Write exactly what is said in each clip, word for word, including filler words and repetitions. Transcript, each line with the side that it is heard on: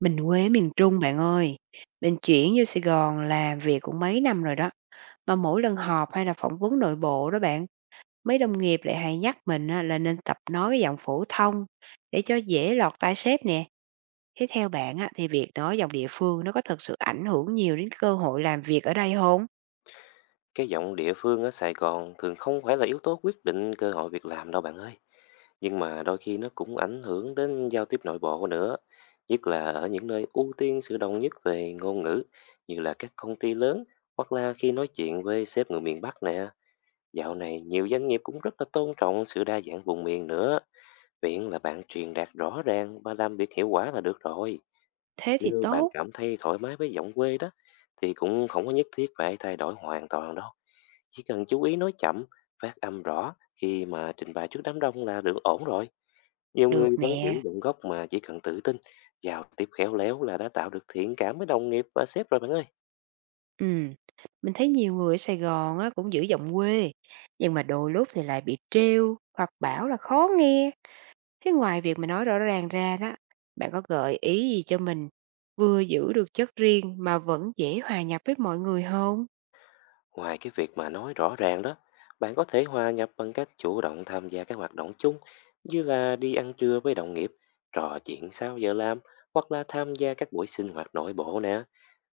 right: Mình quê ở miền Trung bạn ơi, mình chuyển vô Sài Gòn làm việc cũng mấy năm rồi đó. Mà mỗi lần họp hay là phỏng vấn nội bộ đó bạn, mấy đồng nghiệp lại hay nhắc mình á, là nên tập nói cái giọng phổ thông để cho dễ lọt tai sếp nè. Thế theo bạn á, thì việc nói giọng địa phương nó có thực sự ảnh hưởng nhiều đến cơ hội làm việc ở đây không?
left: Cái giọng địa phương ở Sài Gòn thường không phải là yếu tố quyết định cơ hội việc làm đâu bạn ơi. Nhưng mà đôi khi nó cũng ảnh hưởng đến giao tiếp nội bộ nữa. Nhất là ở những nơi ưu tiên sự đồng nhất về ngôn ngữ như là các công ty lớn hoặc là khi nói chuyện với sếp người miền Bắc nè. Dạo này nhiều doanh nghiệp cũng rất là tôn trọng sự đa dạng vùng miền nữa. Miễn là bạn truyền đạt rõ ràng và làm việc hiệu quả là được rồi.
right: Thế thì
left: Nếu bạn
right: tốt,
left: cảm thấy thoải mái với giọng quê đó thì cũng không có nhất thiết phải thay đổi hoàn toàn đâu. Chỉ cần chú ý nói chậm, phát âm rõ khi mà trình bày trước đám đông là được ổn rồi. Nhiều
right: được
left: người vẫn giữ
right: nè.
left: giọng gốc mà chỉ cần tự tin, giao tiếp khéo léo là đã tạo được thiện cảm với đồng nghiệp và sếp rồi bạn ơi.
right: Ừ, mình thấy nhiều người ở Sài Gòn á, cũng giữ giọng quê, nhưng mà đôi lúc thì lại bị trêu hoặc bảo là khó nghe. Thế ngoài việc mà nói rõ ràng ra đó, bạn có gợi ý gì cho mình vừa giữ được chất riêng mà vẫn dễ hòa nhập với mọi người hông?
left: Ngoài cái việc mà nói rõ ràng đó, bạn có thể hòa nhập bằng cách chủ động tham gia các hoạt động chung như là đi ăn trưa với đồng nghiệp, trò chuyện sau giờ làm hoặc là tham gia các buổi sinh hoạt nội bộ nè.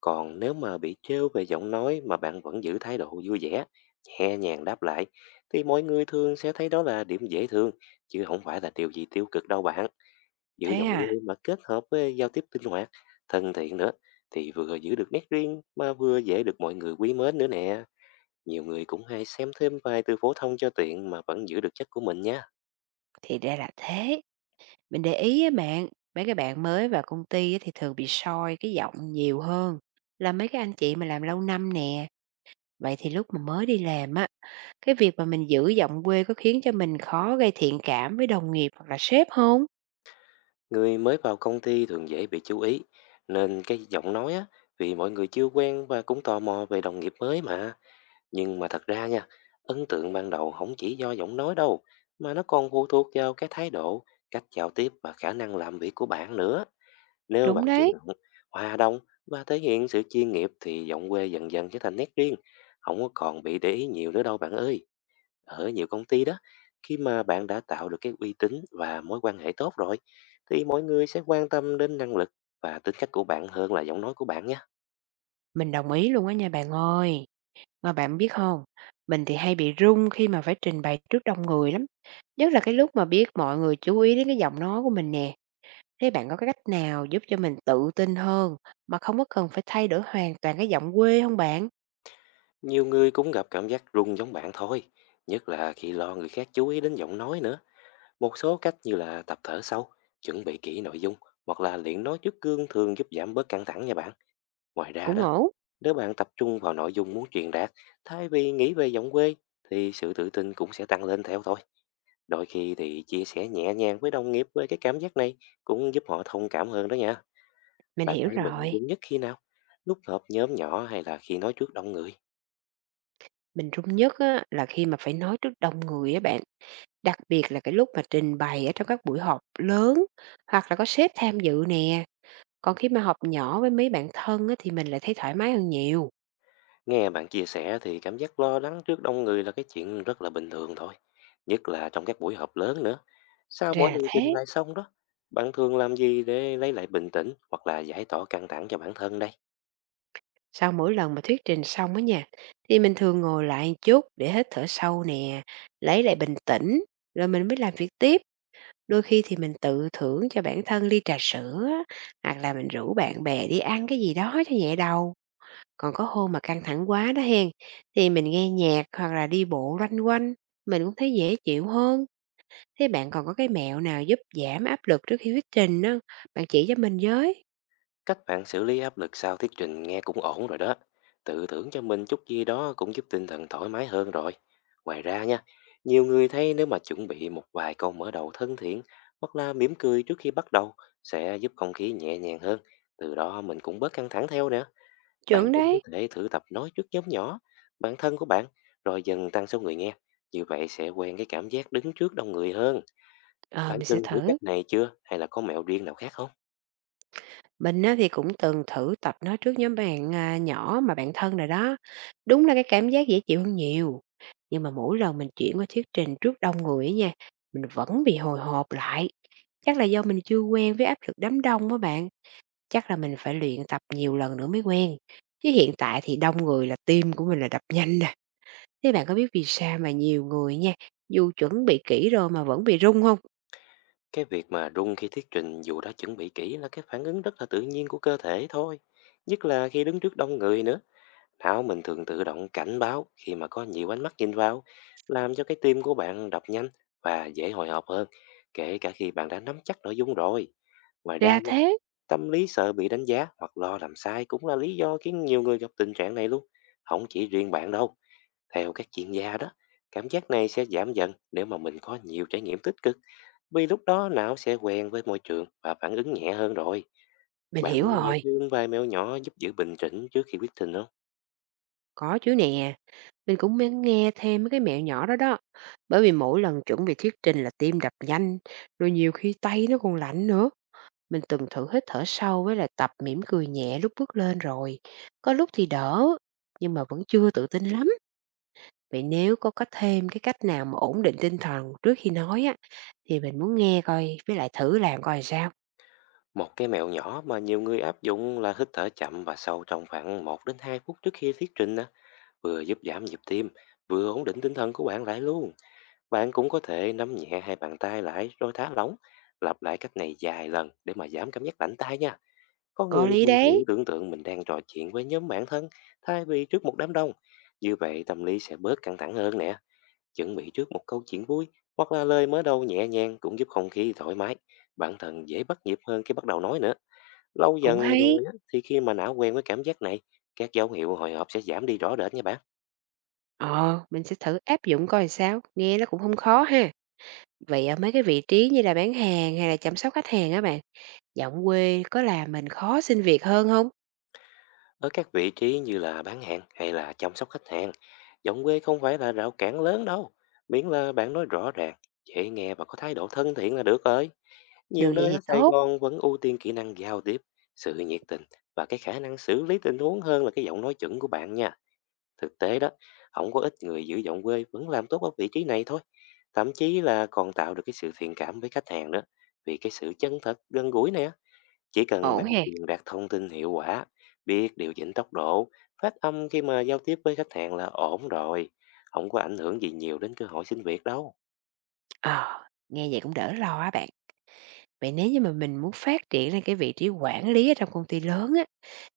left: Còn nếu mà bị trêu về giọng nói mà bạn vẫn giữ thái độ vui vẻ, nhẹ nhàng đáp lại thì mọi người thường sẽ thấy đó là điểm dễ thương chứ không phải là điều gì tiêu cực đâu bạn. Giữ
right: Thế
left: giọng quê
right: à,
left: mà kết hợp với giao tiếp linh hoạt, thân thiện nữa thì vừa giữ được nét riêng mà vừa dễ được mọi người quý mến nữa nè. Nhiều người cũng hay xem thêm vài từ phổ thông cho tiện mà vẫn giữ được chất của mình nha.
right: thì ra là thế. Mình để ý á bạn, mấy cái bạn mới vào công ty á thì thường bị soi cái giọng nhiều hơn là mấy cái anh chị mà làm lâu năm nè. Vậy thì lúc mà mới đi làm á, cái việc mà mình giữ giọng quê có khiến cho mình khó gây thiện cảm với đồng nghiệp hoặc là sếp không?
left: Người mới vào công ty thường dễ bị chú ý, nên cái giọng nói á, vì mọi người chưa quen và cũng tò mò về đồng nghiệp mới mà. Nhưng mà thật ra nha, ấn tượng ban đầu không chỉ do giọng nói đâu, mà nó còn phụ thuộc vào cái thái độ, cách giao tiếp và khả năng làm việc của bạn nữa. Nếu bạn
right: Đúng
left: chủ
right: đấy,
left: động, hòa đồng và thể hiện sự chuyên nghiệp thì giọng quê dần dần trở thành nét riêng, không có còn bị để ý nhiều nữa đâu bạn ơi. Ở nhiều công ty đó, khi mà bạn đã tạo được cái uy tín và mối quan hệ tốt rồi, thì mọi người sẽ quan tâm đến năng lực và tính cách của bạn hơn là giọng nói của bạn nhé.
right: mình đồng ý luôn á nha bạn ơi. Mà bạn biết không, mình thì hay bị run khi mà phải trình bày trước đông người lắm, nhất là cái lúc mà biết mọi người chú ý đến cái giọng nói của mình nè. Thế bạn có cái cách nào giúp cho mình tự tin hơn mà không có cần phải thay đổi hoàn toàn cái giọng quê không bạn?
left: Nhiều người cũng gặp cảm giác rung giống bạn thôi, nhất là khi lo người khác chú ý đến giọng nói nữa. Một số cách như là tập thở sâu, chuẩn bị kỹ nội dung hoặc là luyện nói trước gương thường giúp giảm bớt căng thẳng nha bạn. Ngoài ra
right: Cũng
left: đó,
right: ổn,
left: nếu bạn tập trung vào nội dung muốn truyền đạt thay vì nghĩ về giọng quê thì sự tự tin cũng sẽ tăng lên theo thôi. Đôi khi thì chia sẻ nhẹ nhàng với đồng nghiệp về cái cảm giác này cũng giúp họ thông cảm hơn đó nha.
right: mình
left: Bạn
right: hiểu
left: thấy mình
right: rồi,
left: đúng nhất khi nào? Lúc họp nhóm nhỏ hay là khi nói trước đông người?
right: mình run nhất á là khi mà phải nói trước đông người á bạn, đặc biệt là cái lúc mà trình bày ở trong các buổi họp lớn hoặc là có sếp tham dự nè, còn khi mà họp nhỏ với mấy bạn thân á thì mình lại thấy thoải mái hơn nhiều.
left: Nghe bạn chia sẻ thì cảm giác lo lắng trước đông người là cái chuyện rất là bình thường thôi. Nhất là trong các buổi họp lớn nữa. Sau mỗi
right: Ra là
left: lần trình
right: thế.
left: bày xong đó, bạn thường làm gì để lấy lại bình tĩnh hoặc là giải tỏa căng thẳng cho bản thân đây?
right: Sau mỗi lần mà thuyết trình xong á nha, thì mình thường ngồi lại một chút để hít thở sâu nè, lấy lại bình tĩnh, rồi mình mới làm việc tiếp. Đôi khi thì mình tự thưởng cho bản thân ly trà sữa, á, hoặc là mình rủ bạn bè đi ăn cái gì đó cho nhẹ đầu. Còn có hôm mà căng thẳng quá đó hen, thì mình nghe nhạc hoặc là đi bộ loanh quanh, mình cũng thấy dễ chịu hơn. Thế bạn còn có cái mẹo nào giúp giảm áp lực trước khi thuyết trình không? Bạn chỉ cho mình với.
left: Cách bạn xử lý áp lực sau thuyết trình nghe cũng ổn rồi đó. Tự tưởng cho mình chút gì đó cũng giúp tinh thần thoải mái hơn rồi. Ngoài ra nha, nhiều người thấy nếu mà chuẩn bị một vài câu mở đầu thân thiện hoặc là mỉm cười trước khi bắt đầu sẽ giúp không khí nhẹ nhàng hơn. Từ đó mình cũng bớt căng thẳng theo nữa.
right: Chuẩn
left: Bạn cũng có
right: đấy.
left: thể thử tập nói trước nhóm nhỏ, bản thân của bạn, rồi dần tăng số người nghe. Như vậy sẽ quen cái cảm giác đứng trước đông người hơn.
right: Ờ,
left: Bạn
right: mình sẽ
left: từng thử cách
right: thử.
left: này chưa? Hay là có mẹo riêng nào khác không?
right: Mình á thì cũng từng thử tập nói trước nhóm bạn, à, nhỏ mà bạn thân rồi đó. Đúng là cái cảm giác dễ chịu hơn nhiều. Nhưng mà mỗi lần mình chuyển qua thuyết trình trước đông người á nha, mình vẫn bị hồi hộp lại. Chắc là do mình chưa quen với áp lực đám đông á bạn. Chắc là mình phải luyện tập nhiều lần nữa mới quen. Chứ hiện tại thì đông người là tim của mình là đập nhanh nè. Thế bạn có biết vì sao mà nhiều người nha, dù chuẩn bị kỹ rồi mà vẫn bị rung không?
left: Cái việc mà rung khi thuyết trình dù đã chuẩn bị kỹ là cái phản ứng rất là tự nhiên của cơ thể thôi. Nhất là khi đứng trước đông người nữa, não mình thường tự động cảnh báo khi mà có nhiều ánh mắt nhìn vào, làm cho cái tim của bạn đập nhanh và dễ hồi hộp hơn, kể cả khi bạn đã nắm chắc nội dung rồi. Ngoài
right: Ra
left: ra nha,
right: thế,
left: tâm lý sợ bị đánh giá hoặc lo làm sai cũng là lý do khiến nhiều người gặp tình trạng này luôn. Không chỉ riêng bạn đâu, theo các chuyên gia đó, cảm giác này sẽ giảm dần nếu mà mình có nhiều trải nghiệm tích cực vì lúc đó não sẽ quen với môi trường và phản ứng nhẹ hơn rồi.
right: mình
left: Bạn
right: hiểu
left: muốn nghe
right: rồi,
left: thêm vài mẹo nhỏ giúp giữ bình tĩnh trước khi quyết định không?
right: có chứ nè. Mình cũng nên nghe thêm mấy cái mẹo nhỏ đó đó. Bởi vì mỗi lần chuẩn bị thuyết trình là tim đập nhanh, rồi nhiều khi tay nó còn lạnh nữa. Mình từng thử hít thở sâu với là tập mỉm cười nhẹ lúc bước lên rồi. Có lúc thì đỡ, nhưng mà vẫn chưa tự tin lắm. Vậy nếu có có thêm cái cách nào mà ổn định tinh thần trước khi nói á, thì mình muốn nghe coi, với lại thử làm coi sao.
left: Một cái mẹo nhỏ mà nhiều người áp dụng là hít thở chậm và sâu trong khoảng một đến hai phút trước khi thuyết trình á, vừa giúp giảm nhịp tim, vừa ổn định tinh thần của bạn lại luôn. Bạn cũng có thể nắm nhẹ hai bàn tay lại rồi thả lỏng, lặp lại cách này vài lần để mà giảm cảm giác lạnh tay nha. Có người
right: Có lý
left: còn
right: đấy,
left: thử tưởng tượng mình đang trò chuyện với nhóm bạn thân thay vì trước một đám đông. Như vậy tâm lý sẽ bớt căng thẳng hơn nè. Chuẩn bị trước một câu chuyện vui hoặc là lời mở đầu nhẹ nhàng cũng giúp không khí thoải mái. Bản thân dễ bắt nhịp hơn khi bắt đầu nói nữa. Lâu
right: cũng
left: dần
right: hay.
left: rồi á, thì khi mà não quen với cảm giác này, các dấu hiệu hồi hộp sẽ giảm đi rõ rệt nha bạn.
right: Ờ, mình sẽ thử áp dụng coi sao, nghe nó cũng không khó ha. Vậy ở mấy cái vị trí như là bán hàng hay là chăm sóc khách hàng á bạn, giọng quê có làm mình khó xin việc hơn không?
left: Ở các vị trí như là bán hàng hay là chăm sóc khách hàng, giọng quê không phải là rào cản lớn đâu. Miễn là bạn nói rõ ràng, dễ nghe và có thái độ thân thiện là được rồi. Nhiều
right: Được vậy
left: nơi ở
right: thì
left: Sài
right: tốt,
left: Gòn vẫn ưu tiên kỹ năng giao tiếp, sự nhiệt tình và cái khả năng xử lý tình huống hơn là cái giọng nói chuẩn của bạn nha. Thực tế đó, không có ít người giữ giọng quê vẫn làm tốt ở vị trí này thôi. Thậm chí là còn tạo được cái sự thiện cảm với khách hàng đó. Vì cái sự chân thật, gần gũi này á, chỉ cần
right: ổn
left: bạn
right: ha.
left: truyền đạt thông tin hiệu quả, biết điều chỉnh tốc độ, phát âm khi mà giao tiếp với khách hàng là ổn rồi. Không có ảnh hưởng gì nhiều đến cơ hội xin việc đâu.
right: Ờ, nghe vậy cũng đỡ lo á bạn. Vậy nếu như mà mình muốn phát triển lên cái vị trí quản lý ở trong công ty lớn á,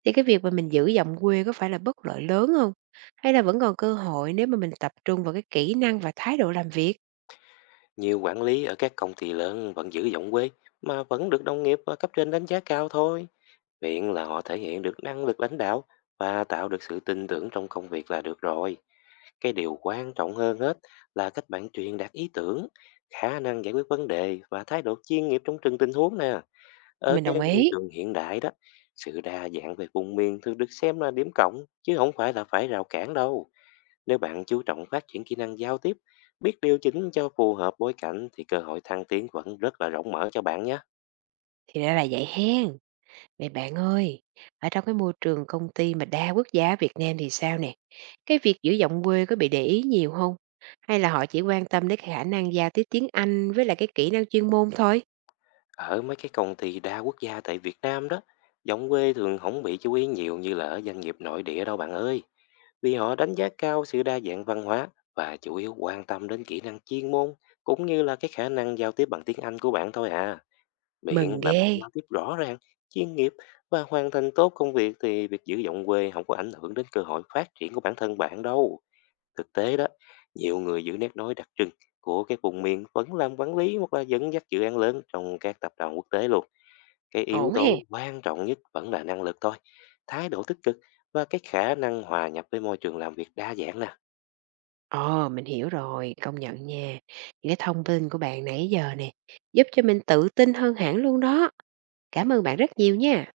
right: thì cái việc mà mình giữ giọng quê có phải là bất lợi lớn không? Hay là vẫn còn cơ hội nếu mà mình tập trung vào cái kỹ năng và thái độ làm việc?
left: Nhiều quản lý ở các công ty lớn vẫn giữ giọng quê mà vẫn được đồng nghiệp và cấp trên đánh giá cao thôi. Miễn là họ thể hiện được năng lực lãnh đạo và tạo được sự tin tưởng trong công việc là được rồi. Cái điều quan trọng hơn hết là cách bạn truyền đạt ý tưởng, khả năng giải quyết vấn đề và thái độ chuyên nghiệp trong từng tình huống nè. Ở
right: Mình
left: cái
right: đồng
left: môi
right: ý,
left: trường hiện đại đó, sự đa dạng về vùng miền thường được xem là điểm cộng chứ không phải là phải rào cản đâu. Nếu bạn chú trọng phát triển kỹ năng giao tiếp, biết điều chỉnh cho phù hợp bối cảnh thì cơ hội thăng tiến vẫn rất là rộng mở cho bạn nhé.
right: thì ra là vậy hen. Này bạn ơi, ở trong cái môi trường công ty mà đa quốc gia ở Việt Nam thì sao nè? Cái việc giữ giọng quê có bị để ý nhiều không? Hay là họ chỉ quan tâm đến khả năng giao tiếp tiếng Anh với lại cái kỹ năng chuyên môn thôi?
left: Ở mấy cái công ty đa quốc gia tại Việt Nam đó, giọng quê thường không bị chú ý nhiều như là ở doanh nghiệp nội địa đâu bạn ơi. Vì họ đánh giá cao sự đa dạng văn hóa và chủ yếu quan tâm đến kỹ năng chuyên môn cũng như là cái khả năng giao tiếp bằng tiếng Anh của bạn thôi à. Miễn
right: Mừng
left: là bạn
right: ghê,
left: giao tiếp rõ ràng, chuyên nghiệp và hoàn thành tốt công việc thì việc giữ giọng quê không có ảnh hưởng đến cơ hội phát triển của bản thân bạn đâu. Thực tế đó, nhiều người giữ nét nói đặc trưng của các vùng miền vẫn làm quản lý hoặc là dẫn dắt dự án lớn trong các tập đoàn quốc tế luôn. Cái yếu
right: ổn he.
left: tố quan trọng nhất vẫn là năng lực thôi, thái độ tích cực và cái khả năng hòa nhập với môi trường làm việc đa dạng nè.
right: Ồ, mình hiểu rồi, công nhận nha. Những cái thông tin của bạn nãy giờ nè, giúp cho mình tự tin hơn hẳn luôn đó. Cảm ơn bạn rất nhiều nha.